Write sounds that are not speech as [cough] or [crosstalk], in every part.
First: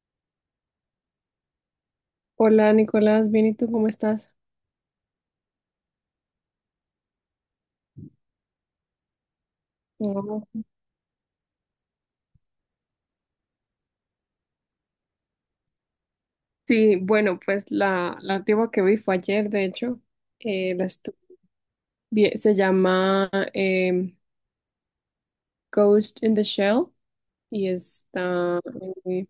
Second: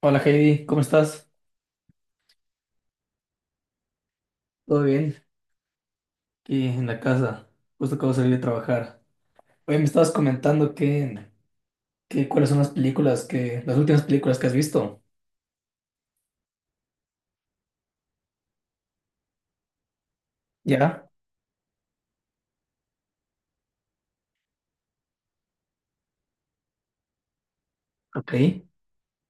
Hola Heidi, ¿cómo estás? Hola Nicolás, bien, ¿y tú cómo estás? ¿Todo bien? Aquí en la casa, justo acabo de salir de trabajar. Oye, me estabas Oh, comentando que cuáles son las películas las últimas películas que has visto. sí, bueno, pues la antigua que vi fue ayer, de hecho, eh, la ¿Ya? estu- se llama em, Ghost in the Shell y Ok, está eh,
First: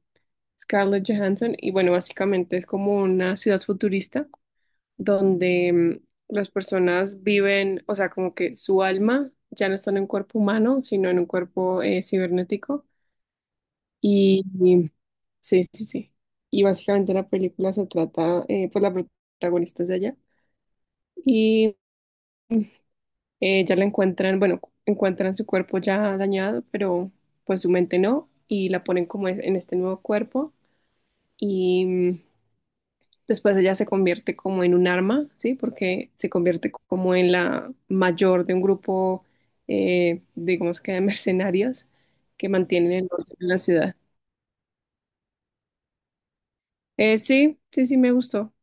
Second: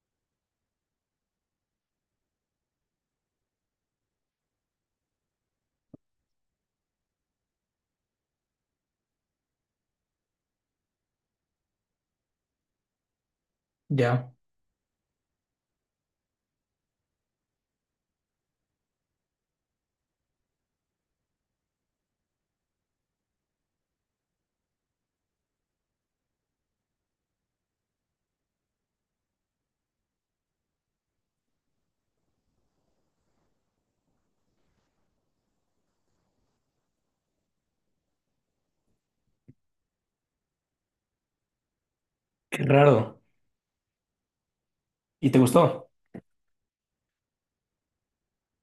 Scarlett Johansson y bueno, básicamente es como una ciudad futurista donde las personas viven, o sea, como que su alma ya no está en un cuerpo humano, sino en un cuerpo cibernético. ya. Y Sí, sí, sí. Y básicamente la película se trata, pues la protagonista es de allá. Y ya la encuentran, bueno, encuentran su cuerpo ya dañado, pero pues su mente no. Y la ponen como en este nuevo cuerpo. Y mm, Después ella se convierte como en un arma, ¿sí? Porque se convierte como en la mayor de un grupo, digamos que de [laughs] mercenarios que Qué mantienen el raro. orden en la ciudad. ¿Y te gustó? Sí, sí, sí, me gustó.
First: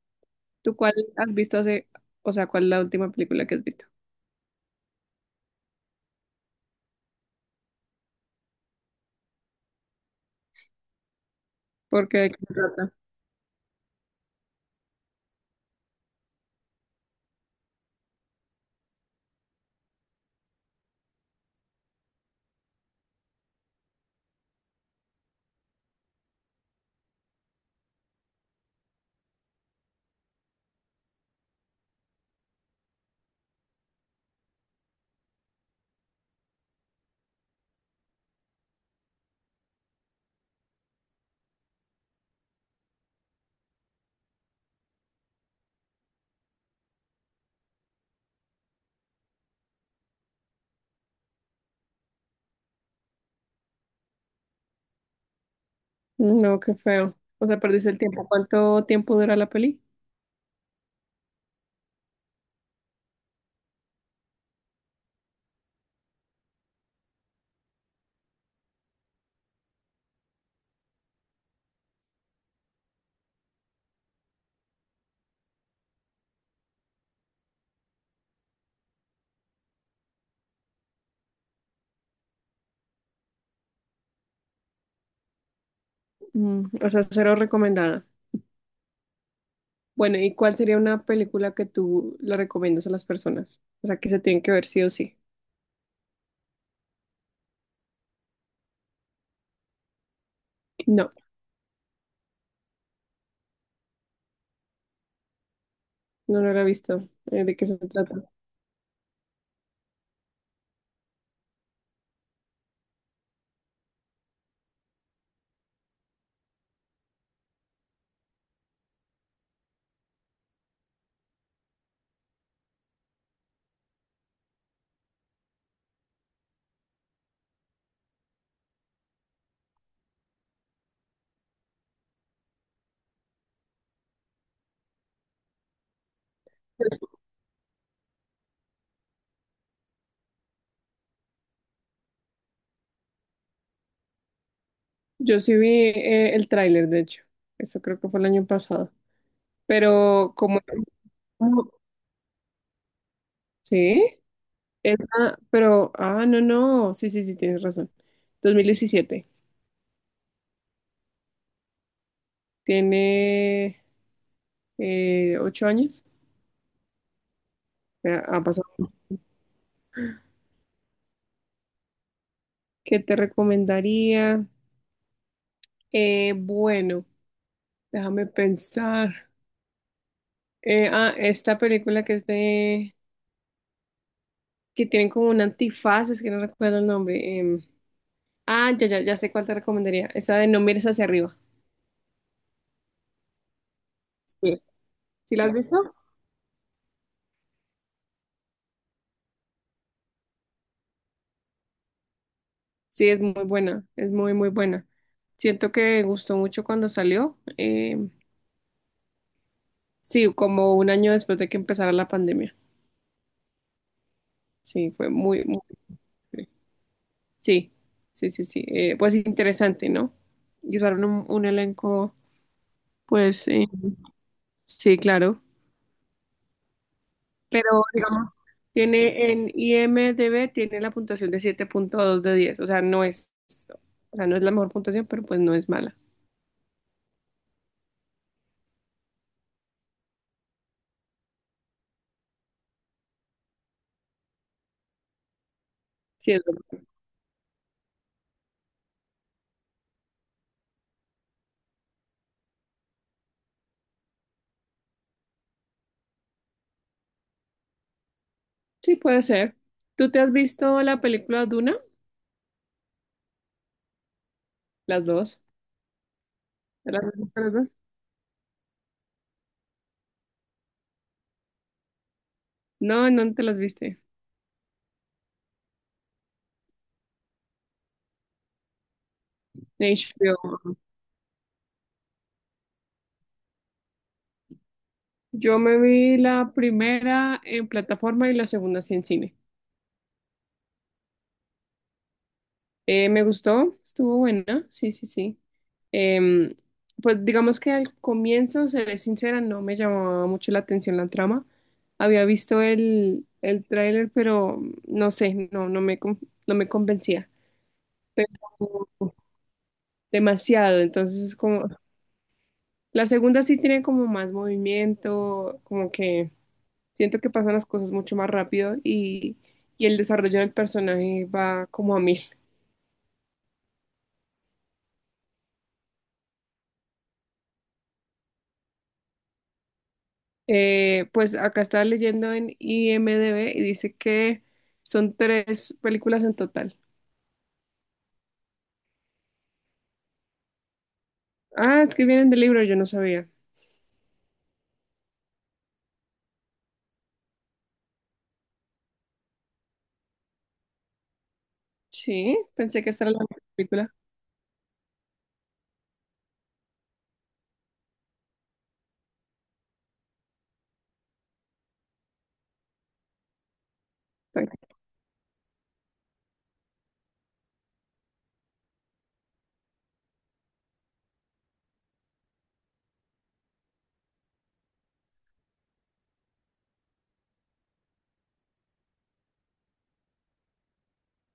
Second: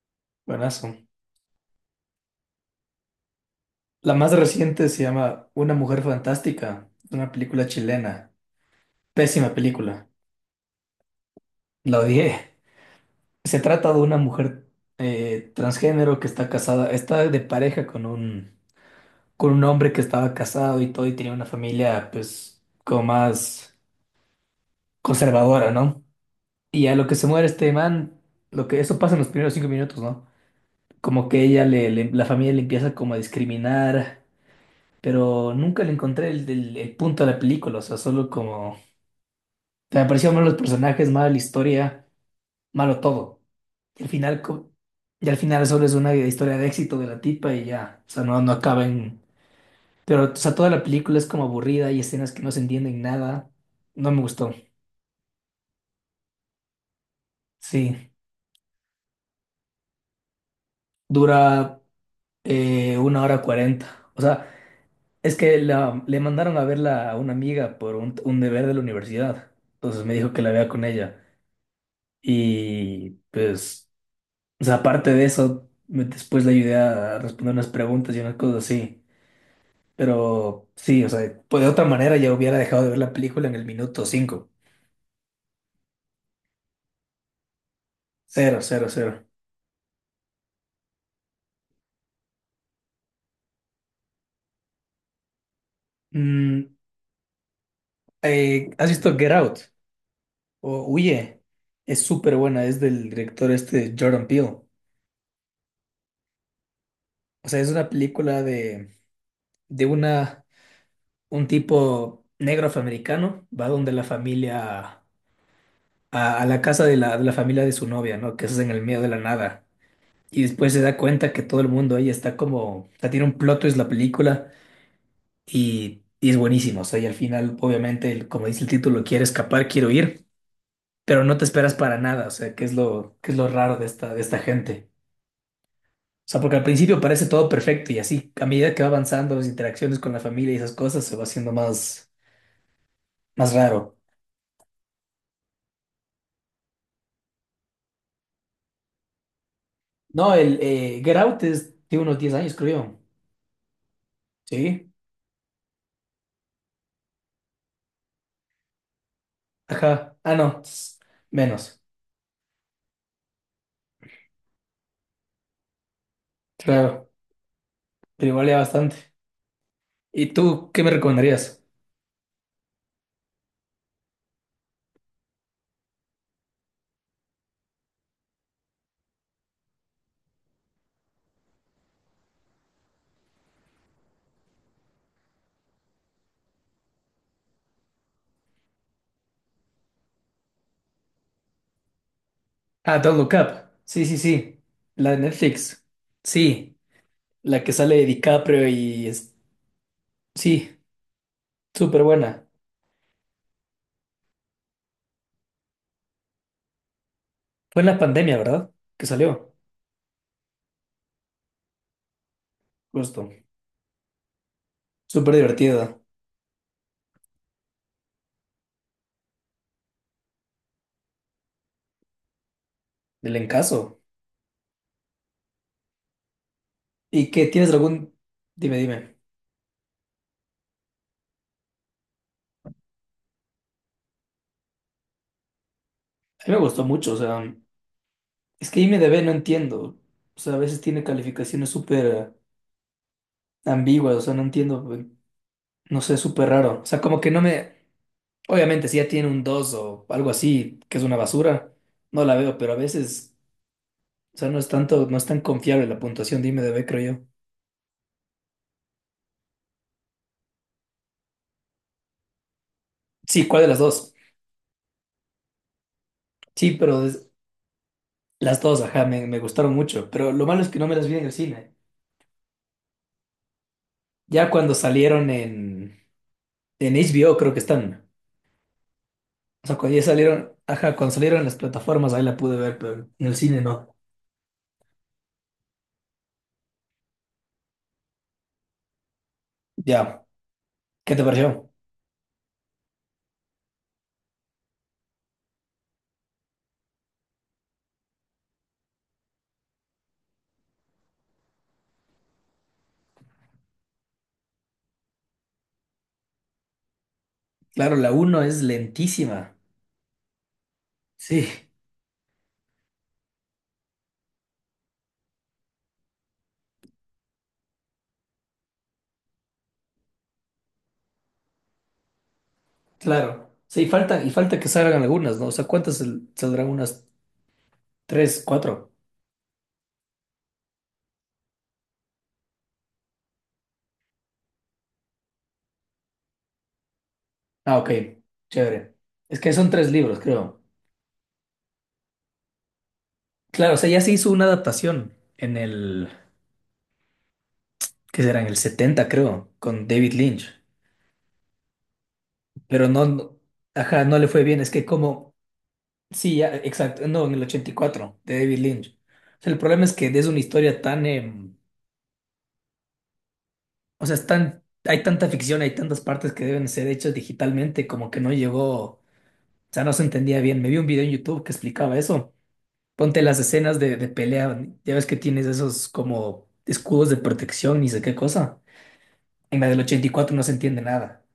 ¿Tú Buenazo. cuál has visto o sea, cuál es la última película que has visto? La más reciente se llama Una Mujer Fantástica. Es una película chilena. Pésima película. La Porque ¿de odié. qué se trata? Se trata de una mujer transgénero que está casada, está de pareja con un hombre que estaba casado y todo y tenía una familia pues como más conservadora, ¿no? Y a lo que se muere este man, lo que eso pasa en los primeros 5 minutos, ¿no? Como que ella la familia le empieza como a discriminar, pero nunca le encontré el punto de la película, o sea, solo como me pareció mal los personajes, mal la historia, malo todo. Y al final co- y al final solo es una historia de éxito de la tipa y ya, o sea, no, no acaba en. Pero, o sea, toda la película es como aburrida, hay escenas que no se entienden nada. No me gustó. No, qué feo. O sea, perdiste el Sí, tiempo. ¿Cuánto tiempo dura la peli? dura 1 hora 40. O sea, es que le mandaron a verla a una amiga por un deber de la universidad. Entonces me dijo que la vea con ella. Y pues, o sea, aparte de eso, después le ayudé a responder unas preguntas y unas cosas así. Pero sí, o sea, pues de otra manera ya hubiera dejado de ver la película en el minuto 5. O sea, cero recomendada. Cero, cero, cero. Bueno, ¿y cuál sería una película que tú le recomiendas a las personas? O sea, que se tienen que ver sí o sí. Mm, ¿has visto Get Out? No, Huye. Es súper buena, es del director este Jordan Peele. no, no la he visto. O ¿De sea, qué es se una trata? película de un tipo negro afroamericano, va donde la familia, a la casa de la familia de su novia, ¿no? Que es en el medio de la nada. Y después se da cuenta que todo el mundo ahí está como, o sea, tiene un plot twist la película y es buenísimo. O sea, y al final, obviamente, el como dice el título, quiere escapar, quiero ir, pero no te esperas para nada. O sea, que es lo raro de esta gente. O sea, porque al Pues, principio parece todo perfecto y así, a medida que va avanzando las interacciones con la familia y esas cosas, se va haciendo más, más raro. yo sí vi el tráiler, de hecho. Eso creo que fue el año pasado. Pero No, el como... Get Out es de unos 10 años, creo yo. ¿Sí? Sí, Esa, pero, ah, no, no, sí, sí, sí, tienes razón. 2017, ajá. Ah, no, menos. tiene 8 años, Claro, ya pero ha igual ya pasado. bastante. ¿Y tú qué me recomendarías? ¿Qué te recomendaría? Bueno, déjame pensar. Ah, esta película que es de, que tienen como un antifaz, es que no recuerdo el nombre. Ah, ya, ya, ya sé cuál te recomendaría. Esa de No mires hacia arriba. Ah, Don't Look Up. Sí, sí, sí. Sí. La de ¿Sí la has Netflix. visto? Sí, la que sale de DiCaprio y es... Sí, súper buena. Sí, es muy buena, es muy, muy buena. Siento que gustó mucho cuando salió. Fue en la pandemia, ¿verdad? Que salió. Sí, como un año después de que empezara la pandemia. Justo. Sí, fue Súper muy, muy... divertida. Sí, sí, sí, sí. Pues interesante, ¿no? Y usaron un elenco, Del pues encaso. sí, claro. ¿Y qué Pero tienes algún? digamos, Dime, dime. tiene en IMDb, tiene la puntuación de 7.2 de 10. O sea, no es, o sea, no es la mejor puntuación, pero pues no es mala. A mí me gustó mucho, o sea, es que IMDb no entiendo. O sea, a veces tiene calificaciones súper ambiguas, o sea, no entiendo, no sé, Sí, es súper raro. buena. O sea, como que no me... Obviamente, si ya tiene un 2 o algo así, que es una basura, no la veo, pero a veces, o sea, no es tanto, no es tan confiable la puntuación de IMDb, creo yo. Sí, puede ser. ¿Tú te has visto la película Duna? Sí, ¿cuál de las dos? Las dos. Sí, ¿Te pero las has visto las dos? las dos, ajá, me gustaron mucho, pero lo malo es que no me las vi en el cine. No, ¿en ¿dónde te las viste? Ya cuando salieron en HBO, creo que están. O sea, En cuando ya salieron, HBO. ajá, cuando salieron en las plataformas, ahí la pude ver, pero en el cine no. Yo me vi la primera en plataforma y la segunda sí en cine. Ya, ¿qué te pareció? Me gustó, estuvo buena, sí, sí, sí. Em, pues digamos que al comienzo, seré sincera, no me llamaba mucho la atención la trama. Había visto el tráiler, pero no sé, no me convencía. Claro, la Pero uno es lentísima. demasiado, entonces es Sí, como... La segunda sí tiene como más movimiento, como que... Siento que pasan las cosas mucho más rápido y el desarrollo del personaje va como a mil. claro. Sí, falta, y falta que salgan algunas, ¿no? O sea, ¿cuántas saldrán? Unas tres, cuatro. Pues acá estaba leyendo en IMDb y dice que son tres películas en total. Ah, ok. Chévere. Es que son tres libros, creo. Ah, es que vienen del libro, yo no sabía. Claro, o sea, ya se hizo una adaptación en el, ¿qué será? En el 70, creo, con David Lynch. Sí, pensé Pero que no, esta era la película. ajá, no le fue bien. Es que como sí, ya, exacto. No, en el 84 de David Lynch. O sea, el problema es que es una historia tan, o sea, es Bueno, tan, hay tanta ficción, hay tantas partes que deben ser hechas digitalmente, como que no llegó, o sea, no se entendía bien. Me vi un video en YouTube que explicaba eso. Ponte las escenas de pelea, ya ves que tienes esos como escudos de protección, ni sé qué cosa. En la del 84 no se entiende nada.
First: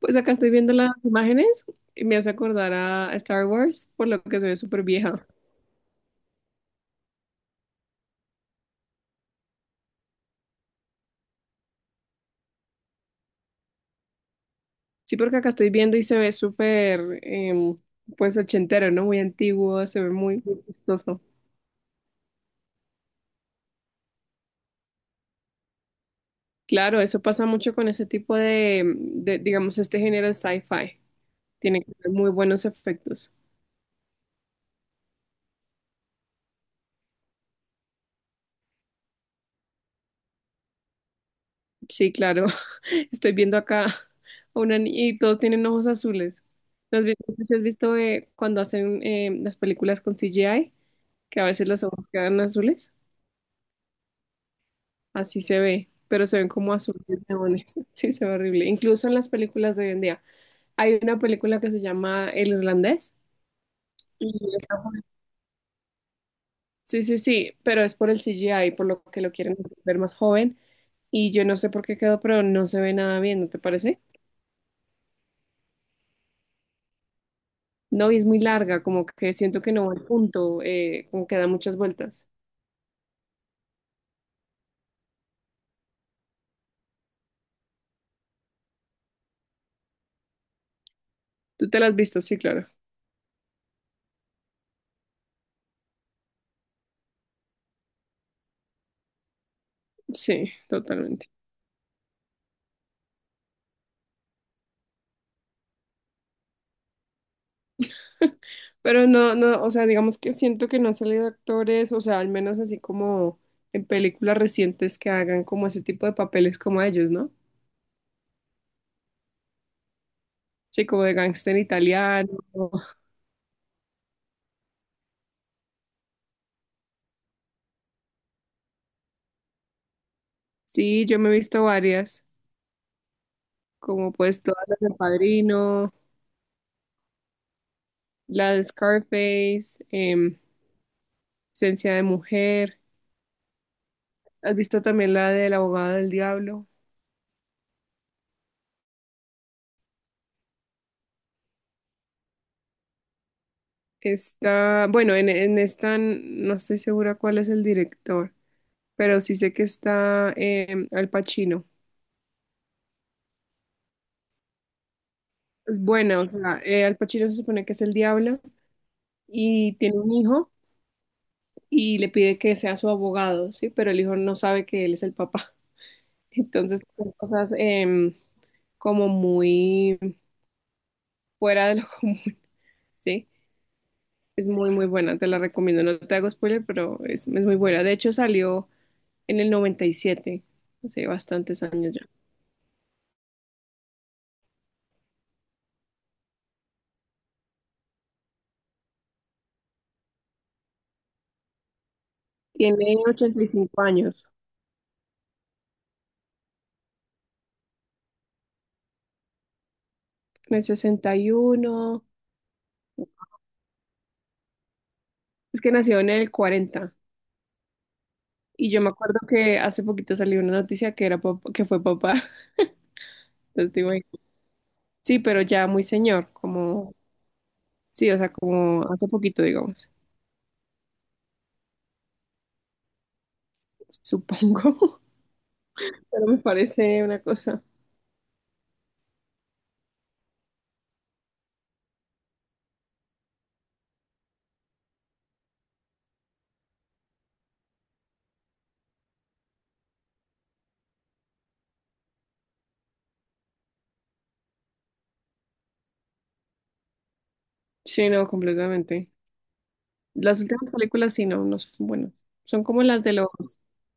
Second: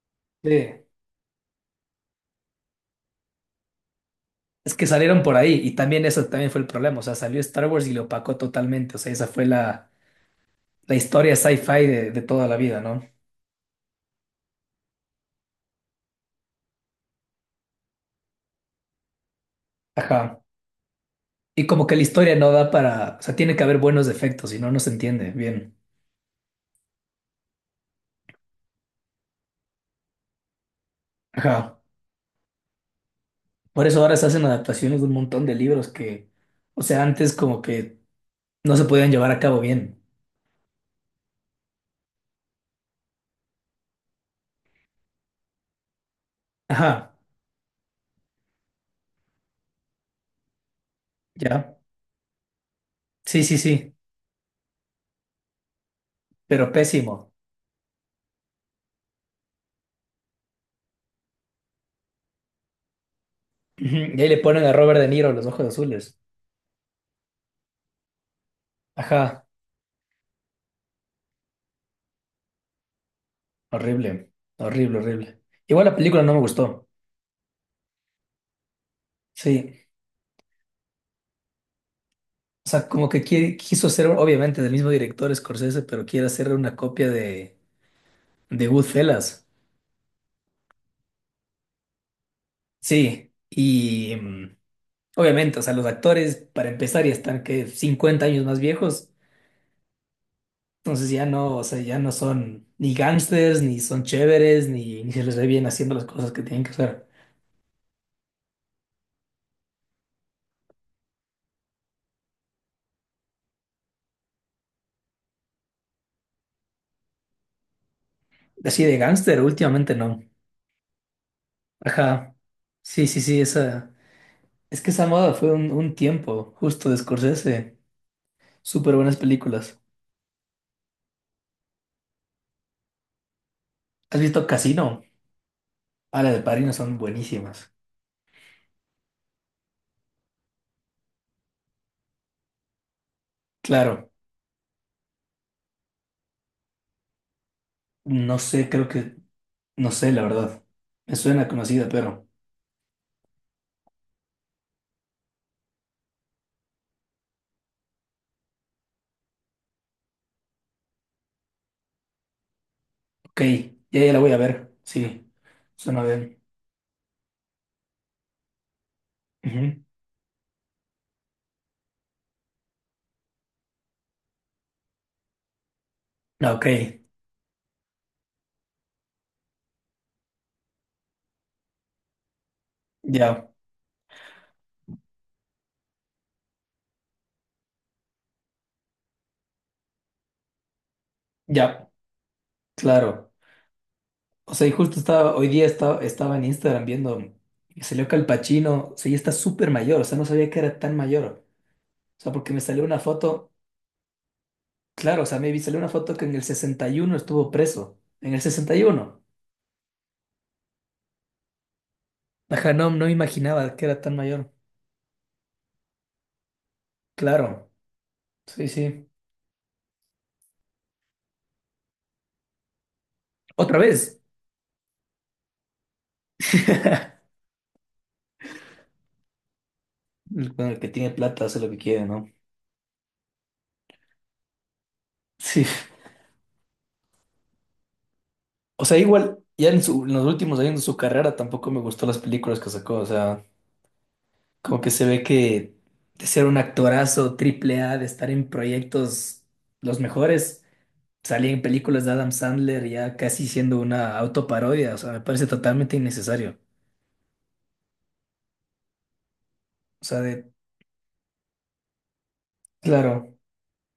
pues acá estoy viendo Sí. las imágenes y me hace acordar a Star Wars, por lo que se ve Es súper que salieron vieja. por ahí y también eso también fue el problema. O sea, salió Star Wars y lo opacó totalmente. O sea, esa fue la historia sci-fi de toda la vida, ¿no? Sí, porque acá estoy viendo y se ve súper, pues ochentero, ¿no? Muy antiguo, se ve muy, Ajá. muy chistoso. Y como que la historia no da para, o sea, tiene que haber buenos efectos, si no, no se entiende bien. Claro, eso pasa mucho con ese tipo digamos, este género de sci-fi. Ajá. Tiene que tener muy buenos efectos. Por eso ahora se hacen adaptaciones de un montón de libros que, o sea, antes como que no se podían llevar a cabo bien. Sí, claro. [laughs] Estoy viendo acá [laughs] a una niña y todos tienen ojos azules. Ajá, No sé si has visto cuando hacen las películas con CGI. Que a veces ya. los ojos quedan azules. Sí, sí, sí, Así se ve, pero se ven pero como azules pésimo. neones. [laughs] Sí, se ve horrible. Incluso en las películas de hoy en día. Hay una película que se llama El Irlandés. Ujú, y ahí Y le ponen a esa Robert De Niro los ojos azules. Sí, sí, sí, pero es por el CGI, por lo que lo Ajá, quieren hacer ver más joven, y yo no sé por qué quedó, pero no se ve nada bien, ¿no te parece? horrible, horrible, horrible. Igual la película no me gustó. No, y es muy larga, como que siento que Sí. no va al punto, como que da muchas vueltas. O sea, como que quiso ser, obviamente, del mismo director Scorsese, pero quiere hacer una copia de Goodfellas. ¿Tú te la has visto? Sí, claro. Sí, y obviamente, o sea, los actores, para empezar, ya están que 50 años más viejos. Sí, Entonces ya totalmente. no, o sea, ya no son ni gángsters, ni son chéveres, ni, ni se les ve bien haciendo las cosas que tienen que hacer. Pero no, no, o sea, digamos que siento que no han salido actores, o sea, al menos así como en películas recientes que hagan como ese tipo de papeles como ellos, ¿no? Así de gángster, últimamente no. Sí, como de gángster italiano. Ajá. Sí, sí, sí, esa. Es que esa moda fue un tiempo justo de Scorsese. Súper buenas películas. Sí, yo me he visto varias, como ¿Has pues visto todas las del Casino? Padrino, Ah, las de Padrino son buenísimas. la de Scarface, Esencia de Mujer. Claro, ¿Has visto también la del abogado del diablo? no sé, creo que, no sé, la verdad. Me suena conocida, pero, Está, bueno, en esta no estoy segura cuál es el director, pero sí sé que está Al Pacino. ok, ya, ya la voy a ver. Sí, Es suena buena, o bien. sea, Al Pacino se supone que es el diablo y Ujú. tiene un hijo y le pide que sea su abogado, ¿sí? Pero el hijo no sabe que él es el papá. [laughs] Ah, ok, Entonces, son cosas em, como muy fuera de lo [laughs] común, ¿sí? ya, Es muy, muy buena, te la recomiendo. No te hago spoiler, pero es muy buena. De hecho, salió en el 97, hace bastantes ya, años ya. claro. O sea, y justo hoy día estaba en Instagram viendo, y salió que Al Pacino, o sea, ya está súper mayor, o sea, no sabía que era tan mayor. O sea, porque me salió Tiene una ochenta y foto, cinco años. claro, o sea, me vi, salió una foto que en el 61 estuvo preso. En el 61, En el 61. ajá, no, no me imaginaba que era tan mayor. Es que nació en el 40. Claro. Sí, Y yo me sí. acuerdo que hace poquito salió una noticia que era que fue papá. [laughs] Entonces, Otra te imaginas. vez. Sí, pero ya muy señor, como, [laughs] sí, o sea, como hace poquito, digamos, Con el que tiene plata hace lo que quiere, ¿no? supongo. Sí, [laughs] Pero me parece una cosa. o sea, igual, ya en los últimos años de su carrera tampoco me gustó las películas que sacó. O sea, como que se ve que de ser un actorazo triple A, de estar en proyectos los mejores, salía en películas de Adam Sandler ya casi siendo una autoparodia. O sea, me parece totalmente innecesario. Sí, no, completamente. O sea, Las últimas películas sí, no, no son buenas. Son como las de los claro,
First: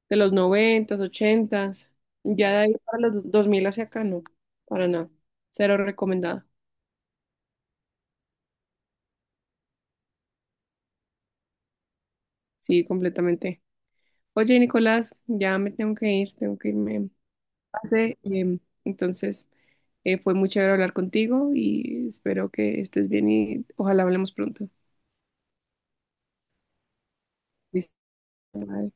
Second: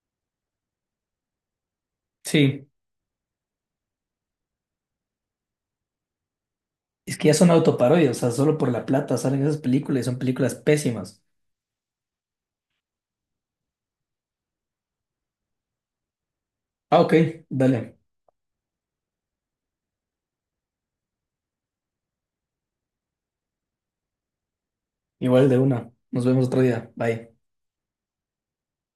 noventas, ochentas. Ya de sí. ahí para los 2000 hacia acá, no, para nada. Cero recomendada. Es que ya son autoparodias, o sea, solo por la plata salen esas películas y son películas pésimas. Sí, completamente. Oye, Nicolás, ya me tengo que ir, tengo que Ah, irme ok, a dale. clase. Entonces, fue muy chévere hablar contigo y espero que estés bien y ojalá hablemos pronto. Igual de una. Nos vemos otro día. Bye. Listo. Bye.